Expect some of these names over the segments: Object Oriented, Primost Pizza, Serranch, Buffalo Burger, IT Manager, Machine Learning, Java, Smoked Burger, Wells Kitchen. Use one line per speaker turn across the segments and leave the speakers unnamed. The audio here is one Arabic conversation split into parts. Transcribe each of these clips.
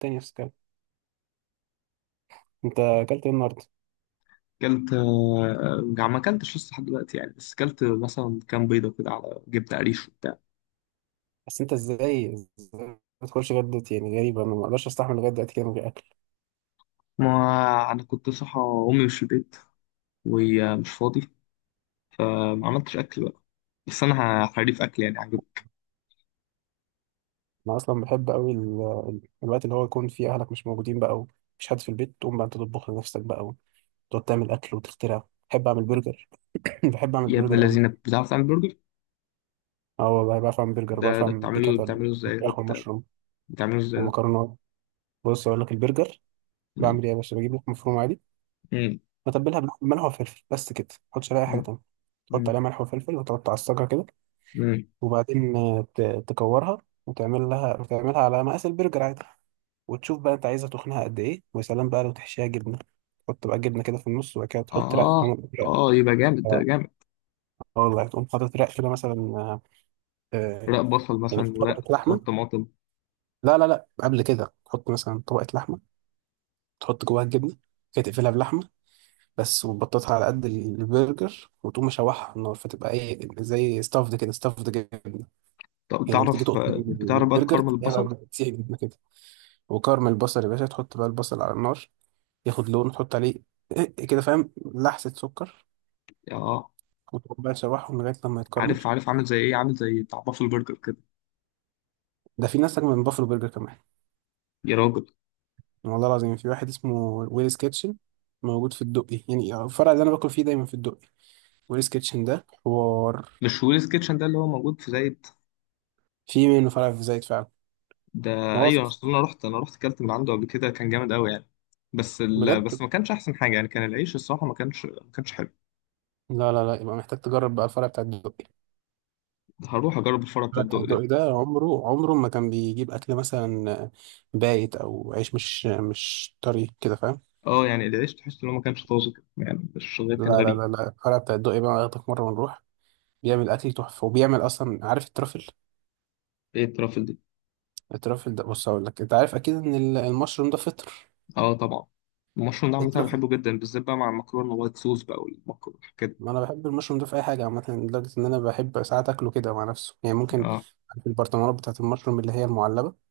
تاني نفس الكلام. انت اكلت ايه النهارده؟
كلت آه، آه، ما كلتش لسه لحد دلوقتي يعني، بس كلت مثلا كام بيضة كده على جبنة قريش وبتاع.
بس انت ازاي ما تدخلش غدت؟ يعني غريبه، انا ما اقدرش استحمل لغايه دلوقتي كده من غير اكل.
ما أنا كنت صحى، أمي مش في البيت وهي مش فاضي، فما عملتش أكل بقى. بس أنا حريف أكل يعني، عجب.
انا اصلا بحب قوي الوقت اللي هو يكون فيه اهلك مش موجودين بقى ومفيش حد في البيت، تقوم بقى انت تطبخ لنفسك بقى وتقعد تعمل اكل وتخترع. بحب اعمل برجر. بحب اعمل
يا ابن
برجر قوي.
الذين، بتعرف تعمل برجر؟
اه والله بعرف اعمل برجر،
ده
بعرف
ده
اعمل
بتعمله
بيكاتا
بتعمله إزاي
بالفراخ والمشروم
بتعمله إزاي؟
والمكرونات. بص اقول لك البرجر
مم،
بعمل ايه يا باشا. بجيب لك مفروم عادي،
مم،
بتبلها بملح وفلفل بس كده، ما احطش عليها اي حاجه
مم،
تانيه. تحط
مم،
عليها ملح وفلفل وتقعد تعصجها كده،
مم.
وبعدين تكورها وتعمل لها وتعملها على مقاس البرجر عادي. وتشوف بقى انت عايزه تخنها قد ايه، ويا سلام بقى لو تحشيها جبنه. تحط بقى جبنه كده في النص وبعد كده تحط رق
آه،
رق.
يبقى جامد، ده
اه،
جامد.
آه والله، تقوم حاطط رق كده مثلا، آه،
رق بصل
يعني
مثلا، ورق
طبقه لحمه.
طماطم.
لا لا لا، قبل كده تحط مثلا طبقه لحمه، تحط جواها الجبنه كده، تقفلها بلحمه بس، وتبططها على قد البرجر وتقوم مشوحها على النار، فتبقى ايه زي ستافد كده، ستافد جبنه.
طب
هي لما تيجي
تعرف،
تقطم من
بتعرف بقى
البرجر،
تكرمل
تلاقيها
البصل؟
بقى بتسيح جبنه كده. وكرم البصل يا باشا، تحط بقى البصل على النار ياخد لون، تحط عليه إيه كده فاهم، لحسة سكر،
آه.
وتقوم بقى تشوحهم لغاية لما يتكرمل.
عارف، عامل زي ايه، عامل زي بتاع بافل برجر كده.
ده في ناس أجمل من بافلو برجر كمان.
يا راجل،
والله العظيم في واحد اسمه ويلز كيتشن، موجود في الدقي. يعني الفرع اللي أنا باكل فيه دايما في الدقي. ويلز كيتشن ده حوار.
مش ويلز كيتشن ده اللي هو موجود في زايد؟
في منه فرع في زايد فعلا.
ده
ما هو في.
ايوه، اصل انا رحت، انا رحت اكلت من عنده قبل كده، كان جامد قوي يعني. بس
بجد؟
ما كانش احسن حاجه يعني، كان العيش الصراحه ما كانش، ما كانش حلو.
لا لا لا، يبقى محتاج تجرب بقى الفرع بتاع الدقي.
هروح اجرب الفرع بتاع
الفرع بتاع
الدق ده.
الدقي ده عمره عمره ما كان بيجيب أكل مثلا بايت أو عيش مش طري كده فاهم.
اه يعني العيش تحس ان هو ما كانش طازج يعني، مش غير
لا
كان
لا
غريب.
لا لا، الفرع بتاع الدقي بقى ياخدك مرة ونروح، بيعمل أكل تحفة، وبيعمل أصلا عارف الترافل.
ايه الترافل دي؟
الترافل ده بص هقول لك. أنت عارف أكيد إن المشروم ده فطر.
اه طبعا. المشروم ده عامة أنا
الترافل،
بحبه جدا، بالذات بقى مع المكرونه وايت صوص بقى، والمكرونه والحاجات دي.
ما أنا بحب المشروم ده في أي حاجة عامة، لدرجة إن أنا بحب ساعات أكله كده مع نفسه يعني، ممكن
اه،
في البرطمانات بتاعة المشروم اللي هي المعلبة،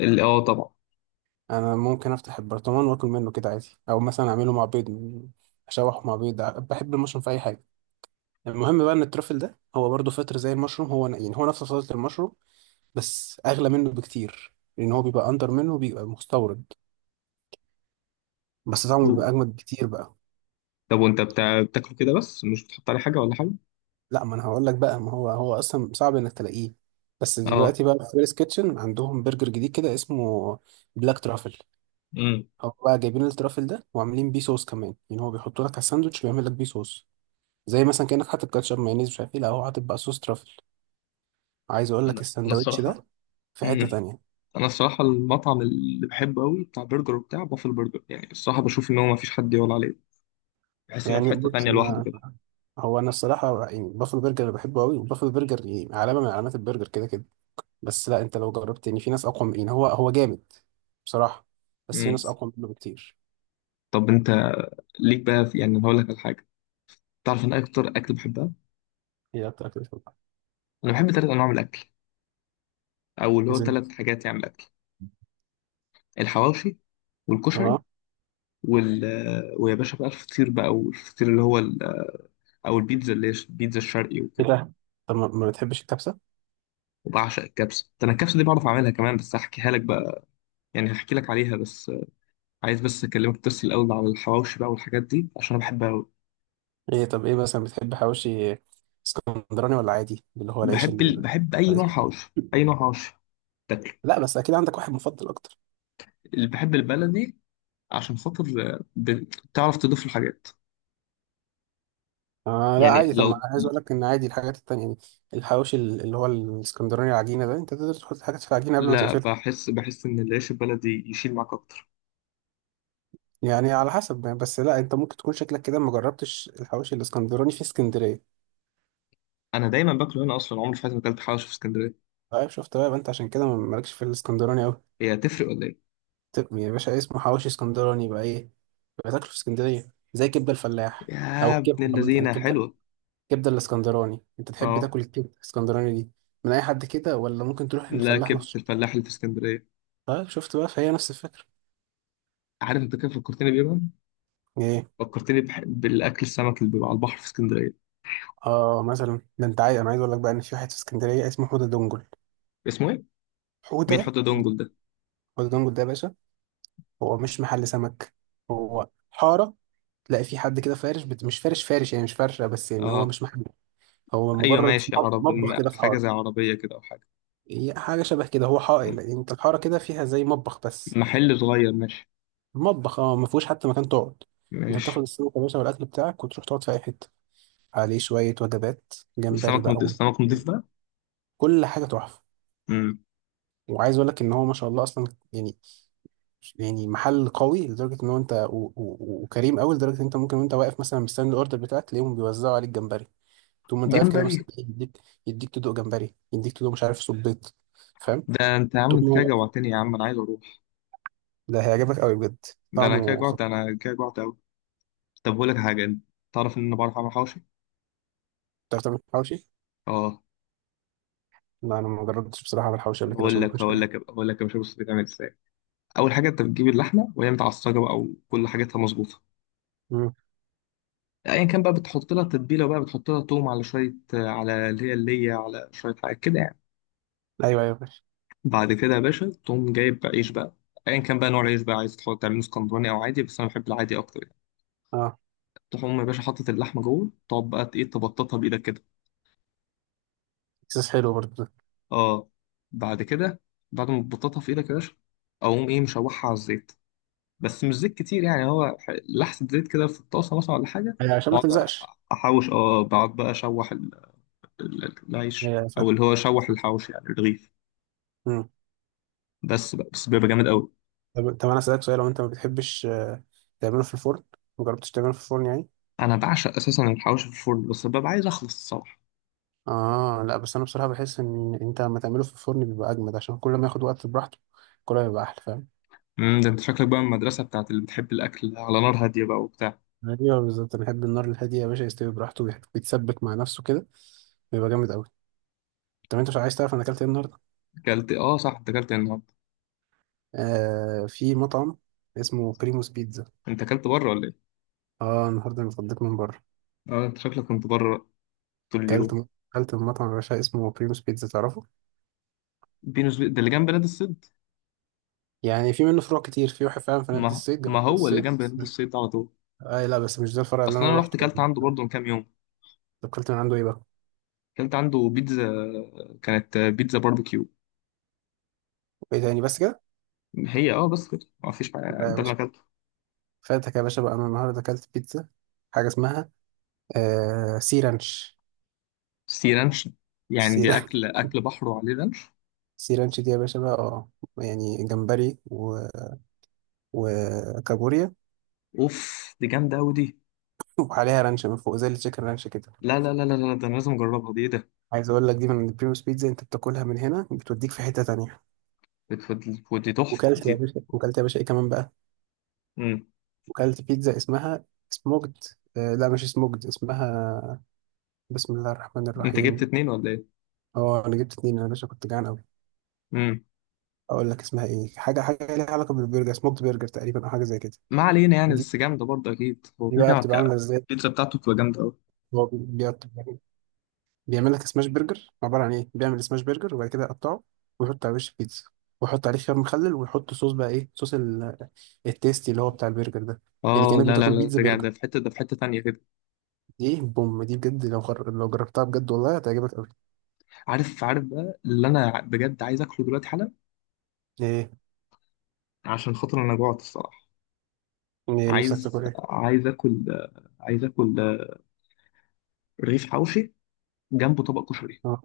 اه طبعا.
أنا ممكن أفتح البرطمان وآكل منه كده عادي، أو مثلا أعمله مع بيض، أشوحه مع بيض بحب المشروم في أي حاجة. المهم بقى إن الترافل ده هو برضه فطر زي المشروم، هو يعني هو نفس فصيلة المشروم، بس اغلى منه بكتير، لان هو بيبقى اندر منه وبيبقى مستورد، بس طعمه بيبقى اجمد بكتير بقى.
طب وانت بتاكله كده بس، مش بتحط عليه حاجه ولا حاجه؟
لا، ما انا هقول لك بقى. ما هو اصلا صعب انك تلاقيه، بس
اه.
دلوقتي بقى في فيلز كيتشن عندهم برجر جديد كده اسمه بلاك ترافل.
امم.
هو بقى جايبين الترافل ده وعاملين بيه صوص كمان، يعني هو بيحطوا لك على الساندوتش ويعمل لك بيه صوص، زي مثلا كانك حاطط كاتشب مايونيز مش عارف ايه، لا هو حاطط بقى صوص ترافل. عايز اقول لك
انا
الساندوتش
الصراحه.
ده في حتة
امم.
تانية.
انا الصراحه المطعم اللي بحبه قوي بتاع برجر وبتاع بافل برجر، يعني الصراحه بشوف ان هو ما فيش حد يقول عليه. بحس ان هو في
يعني
حته
بص
تانية لوحده
انا،
كده.
هو انا الصراحه يعني بافلو برجر اللي بحبه قوي، وبافلو برجر يعني علامه من علامات البرجر كده كده، بس لا انت لو جربت، يعني في ناس اقوى من، يعني هو جامد بصراحه، بس في
امم.
ناس اقوى منه بكتير.
طب انت ليك بقى في يعني، أنا هقول لك على حاجه. تعرف ان اكتر اكل بحبها،
هي اكتر اكله بحبها
انا بحب ثلاث انواع من الاكل، او اللي هو
زي.
ثلاث حاجات يعني من الاكل. الحواوشي والكشري
اه.
وال، ويا باشا بقى الفطير، بقى والفطير اللي هو ال، او البيتزا اللي هي البيتزا الشرقي
ايه
وكده.
ده؟ طب ما بتحبش الكبسه؟
وبعشق الكبسه، ده انا الكبسه دي بعرف اعملها كمان، بس هحكيها لك بقى. يعني هحكي لك عليها بس. عايز بس اكلمك بس الاول على الحواوشي بقى والحاجات دي عشان انا بحبها قوي.
ايه، طب ايه مثلا بتحب حواوشي؟ اسكندراني ولا عادي اللي هو العيش
بحب اي نوع حواوشي، اي نوع حواوشي تاكله.
لا بس اكيد عندك واحد مفضل اكتر.
اللي بحب البلدي، عشان خاطر بتعرف تضيف الحاجات.
آه لا
يعني
عادي. طب ما
لو،
انا عايز اقول لك ان عادي الحاجات التانية يعني. الحواوشي اللي هو الاسكندراني العجينه ده، انت تقدر تحط حاجات في العجينه قبل ما
لا
تقفلها.
بحس، بحس ان العيش البلدي يشيل معاك اكتر.
يعني على حسب يعني، بس لا انت ممكن تكون شكلك كده ما جربتش الحواوشي الاسكندراني في اسكندريه.
انا دايما باكله هنا، اصلا عمري في حياتي ما اكلت حواوشي في اسكندريه.
طيب شفت بقى، يبقى انت عشان كده مالكش في الاسكندراني قوي.
هي هتفرق ولا ايه؟
طب يا باشا، إيه اسمه حواوشي اسكندراني بقى ايه. يبقى تاكله في اسكندريه، زي كبده الفلاح، او
يا ابن
الكبده عامه،
اللذينه
الكبده،
حلوه.
الكبده الاسكندراني. انت تحب
اه.
تاكل الكبده الاسكندراني دي من اي حد كده، ولا ممكن تروح
لا،
للفلاح
كبده
مخصوص؟
الفلاح اللي في اسكندريه.
طيب شفت بقى، فهي نفس الفكره.
عارف انت كيف فكرتني بيه بقى؟
ايه.
فكرتني بالاكل السمك اللي بيبقى على البحر في اسكندريه.
اه، مثلا ده انت عايز، انا عايز اقول لك بقى ان في واحد في اسكندريه اسمه حوده دنجل.
اسمه ايه؟ مين حط
حوده.
دونجل ده؟
حوده دنجل ده يا باشا هو مش محل سمك، هو حارة. تلاقي في حد كده فارش مش فارش فارش، يعني مش فرشة بس، يعني هو
اه
مش محل، هو
ايوه
مجرد
ماشي،
مطبخ كده في
حاجه
حارة.
زي عربيه كده او حاجه.
هي حاجة شبه كده. هو
م-
حائل يعني، انت الحارة كده فيها زي مطبخ بس.
محل صغير، ماشي.
المطبخ اه ما فيهوش حتى مكان تقعد. انت
ماشي.
بتاخد السمك يا باشا والاكل بتاعك وتروح تقعد في اي حتة. عليه شوية وجبات جمبري
السمك
بقى
نضيف،
و-
السمك نضيف بقى.
كل حاجة تحفة.
امم.
وعايز اقول لك ان هو ما شاء الله اصلا يعني، يعني محل قوي لدرجه ان هو انت وكريم قوي لدرجه ان انت ممكن وانت واقف مثلا مستني الاوردر بتاعك تلاقيهم بيوزعوا عليك جمبري. تقوم انت واقف كده
جمبري؟
مثلا، يديك تدوق جمبري، يديك تدوق مش عارف صبيط، فاهم.
ده انت يا عم،
تقوم
انت كده جوعتني يا عم، انا عايز اروح.
ده هيعجبك قوي بجد.
ده انا كده
طعمه
جوعت،
خطير.
انا كده جوعت قوي. طب بقول لك حاجه انت، تعرف ان انا بعرف اعمل حواوشي.
بتعرف تعمل حواوشي؟
اه.
لا انا ما جربتش بصراحه اعمل حواوشي قبل كده
بقول
عشان ما
لك
اكونش
هقول
كده.
لك هقول لك يا باشا، بص بتعمل ازاي. اول حاجه انت بتجيب اللحمه وهي متعصجه بقى وكل حاجتها مظبوطه.
مم.
ايا كان بقى، بتحط لها تتبيله بقى، بتحط لها توم على شويه، على اللي هي على شويه حاجات كده يعني.
ايوه ايوه ماشي.
بعد كده يا باشا تقوم جايب بقى عيش بقى. ايا كان بقى نوع العيش بقى، عايز تحط تعمله اسكندراني او عادي، بس انا بحب العادي اكتر يعني.
اه.
تقوم يا باشا حاطط اللحمه جوه، تقعد بقى ايه، تبططها بايدك كده.
احساس حلو برضه ده.
اه. بعد كده، بعد ما تبططها في ايدك يا باشا، اقوم ايه مشوحها على الزيت. بس مش زيت كتير يعني، هو لحسه زيت كده في الطاسه مثلا ولا حاجه.
أيوة، عشان ما
بقعد
تلزقش.
احوش، اه بقعد بقى اشوح ال، العيش
ايوه فاهم.
او اللي هو اشوح الحوش يعني الرغيف.
مم.
بس بقى، بس بيبقى جامد قوي.
طب انا اسالك سؤال، لو انت ما بتحبش تعمله في الفرن، ما جربتش تعمله في الفرن يعني؟
انا بعشق اساسا الحوش في الفرن، بس ببقى عايز اخلص الصراحه.
اه لا، بس انا بصراحه بحس ان انت لما تعمله في الفرن بيبقى اجمد، عشان كل ما ياخد وقت براحته كل ما يبقى احلى، فاهم.
امم. ده انت شكلك بقى من المدرسه بتاعت اللي بتحب الاكل على نار هاديه بقى وبتاع.
ايوه بالظبط، انا بحب النار الهاديه يا باشا، يستوي براحته ويتسبك مع نفسه كده، بيبقى جامد قوي. طب انت مش عايز تعرف انا اكلت ايه النهارده؟
اكلت، اه صح، انت اكلت إيه النهارده؟
آه في مطعم اسمه بريموس بيتزا.
انت اكلت بره ولا ايه؟
اه النهارده انا اتغديت من بره.
اه انت شكلك كنت بره بقى طول اليوم.
اكلت م- اكلت من مطعم يا باشا اسمه بريموس بيتزا، تعرفه؟
ده اللي جنب نادي الصيد؟
يعني في منه فروع كتير، في واحد فعلا في نادي
ما
الصيد، جنب
ما
نادي
هو اللي
الصيد.
جنب نادي الصيد ده على طول.
آه لا بس مش ده الفرع اللي
اصلا
انا
انا رحت
روحته.
اكلت عنده
طب
برضه من كام يوم.
اكلت من عنده ايه بقى؟
اكلت عنده بيتزا، كانت بيتزا باربيكيو.
ايه تاني بس كده؟
هي اه بس كده، ما فيش بقى،
لا يا
ده اللي
باشا،
اكلته.
فاتك يا باشا بقى. انا النهارده اكلت بيتزا حاجه اسمها آه سيرانش.
سي رانش، يعني دي
سيرانش.
اكل، اكل بحر وعليه رانش؟
سيرانش دي يا باشا بقى اه، يعني جمبري و... وكابوريا،
اوف، دي جامده قوي دي.
وعليها رانش من فوق زي التشيكن رانش كده.
لا لا لا لا لا، ده انا لازم اجربها دي، ايه ده.
عايز اقول لك دي من بريموس بيتزا، انت بتاكلها من هنا بتوديك في حته تانية.
بت- دي تحفه
وكلت يا
دي.
باشا، وكلت يا باشا ايه كمان بقى،
مم.
وكلت بيتزا اسمها سموكد، آه لا مش سموكد اسمها. بسم الله الرحمن
انت جبت
الرحيم.
اتنين ولا ايه؟
اه انا جبت اتنين، انا يا باشا كنت جعان قوي.
امم.
اقول لك اسمها ايه، حاجه حاجه ليها علاقه بالبرجر، سموكد برجر تقريبا او حاجه زي كده.
ما علينا يعني،
دي
بس جامده برضه اكيد، هو
دي
كده
بقى
كده
بتبقى عامله
ك.
ازاي؟
البيتزا بتاعته بتبقى جامده قوي.
هو بيعمل لك سماش برجر، عباره عن ايه، بيعمل سماش برجر وبعد كده يقطعه ويحط على وش بيتزا، ويحط عليه خيار مخلل ويحط صوص بقى ايه صوص التيستي اللي هو بتاع البرجر ده. يعني
اه
كانك
لا لا
بتاكل
لا،
بيتزا
ده
برجر.
ده في حته، ده في حته تانيه كده.
دي بوم، دي بجد لو لو جربتها بجد والله هتعجبك قوي.
عارف بقى، اللي انا بجد عايز اكله دلوقتي حالا،
ايه؟
عشان خاطر انا جوعت الصراحه.
ايه نفسك
عايز،
تاكل ايه؟
عايز اكل رغيف حوشي جنبه طبق كشري.
اه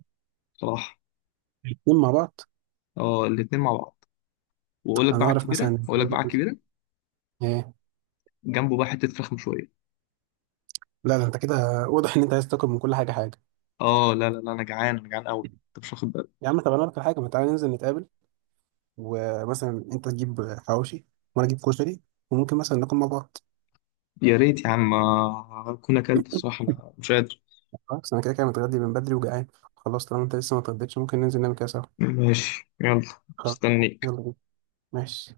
صراحه.
الاتنين مع بعض.
اه الاتنين مع بعض. واقول لك بقى
انا
على
اعرف
الكبيره،
مثلا.
واقول لك بقى على الكبيره.
ايه.
جنبه بقى حته فراخ مشويه.
لا ده انت كده واضح ان انت عايز تاكل من كل حاجه حاجه.
اه لا لا لا، انا جعان، انا جعان قوي، انت مش واخد بالك.
يا عم طب انا اقول لك على حاجه، ما تعالى ننزل نتقابل، ومثلا انت تجيب حواوشي وانا اجيب كشري، وممكن مثلا ناكل مع بعض.
يا ريت يا عم، اكون اكلت الصراحه، انا مش قادر.
خلاص انا كده كده متغدي من بدري وجعان. خلاص، طالما انت لسه ما اتغديتش ممكن ننزل نعمل كده سوا.
ماشي، يلا.
خلاص.
مستنيك.
يلا بينا. ماشي.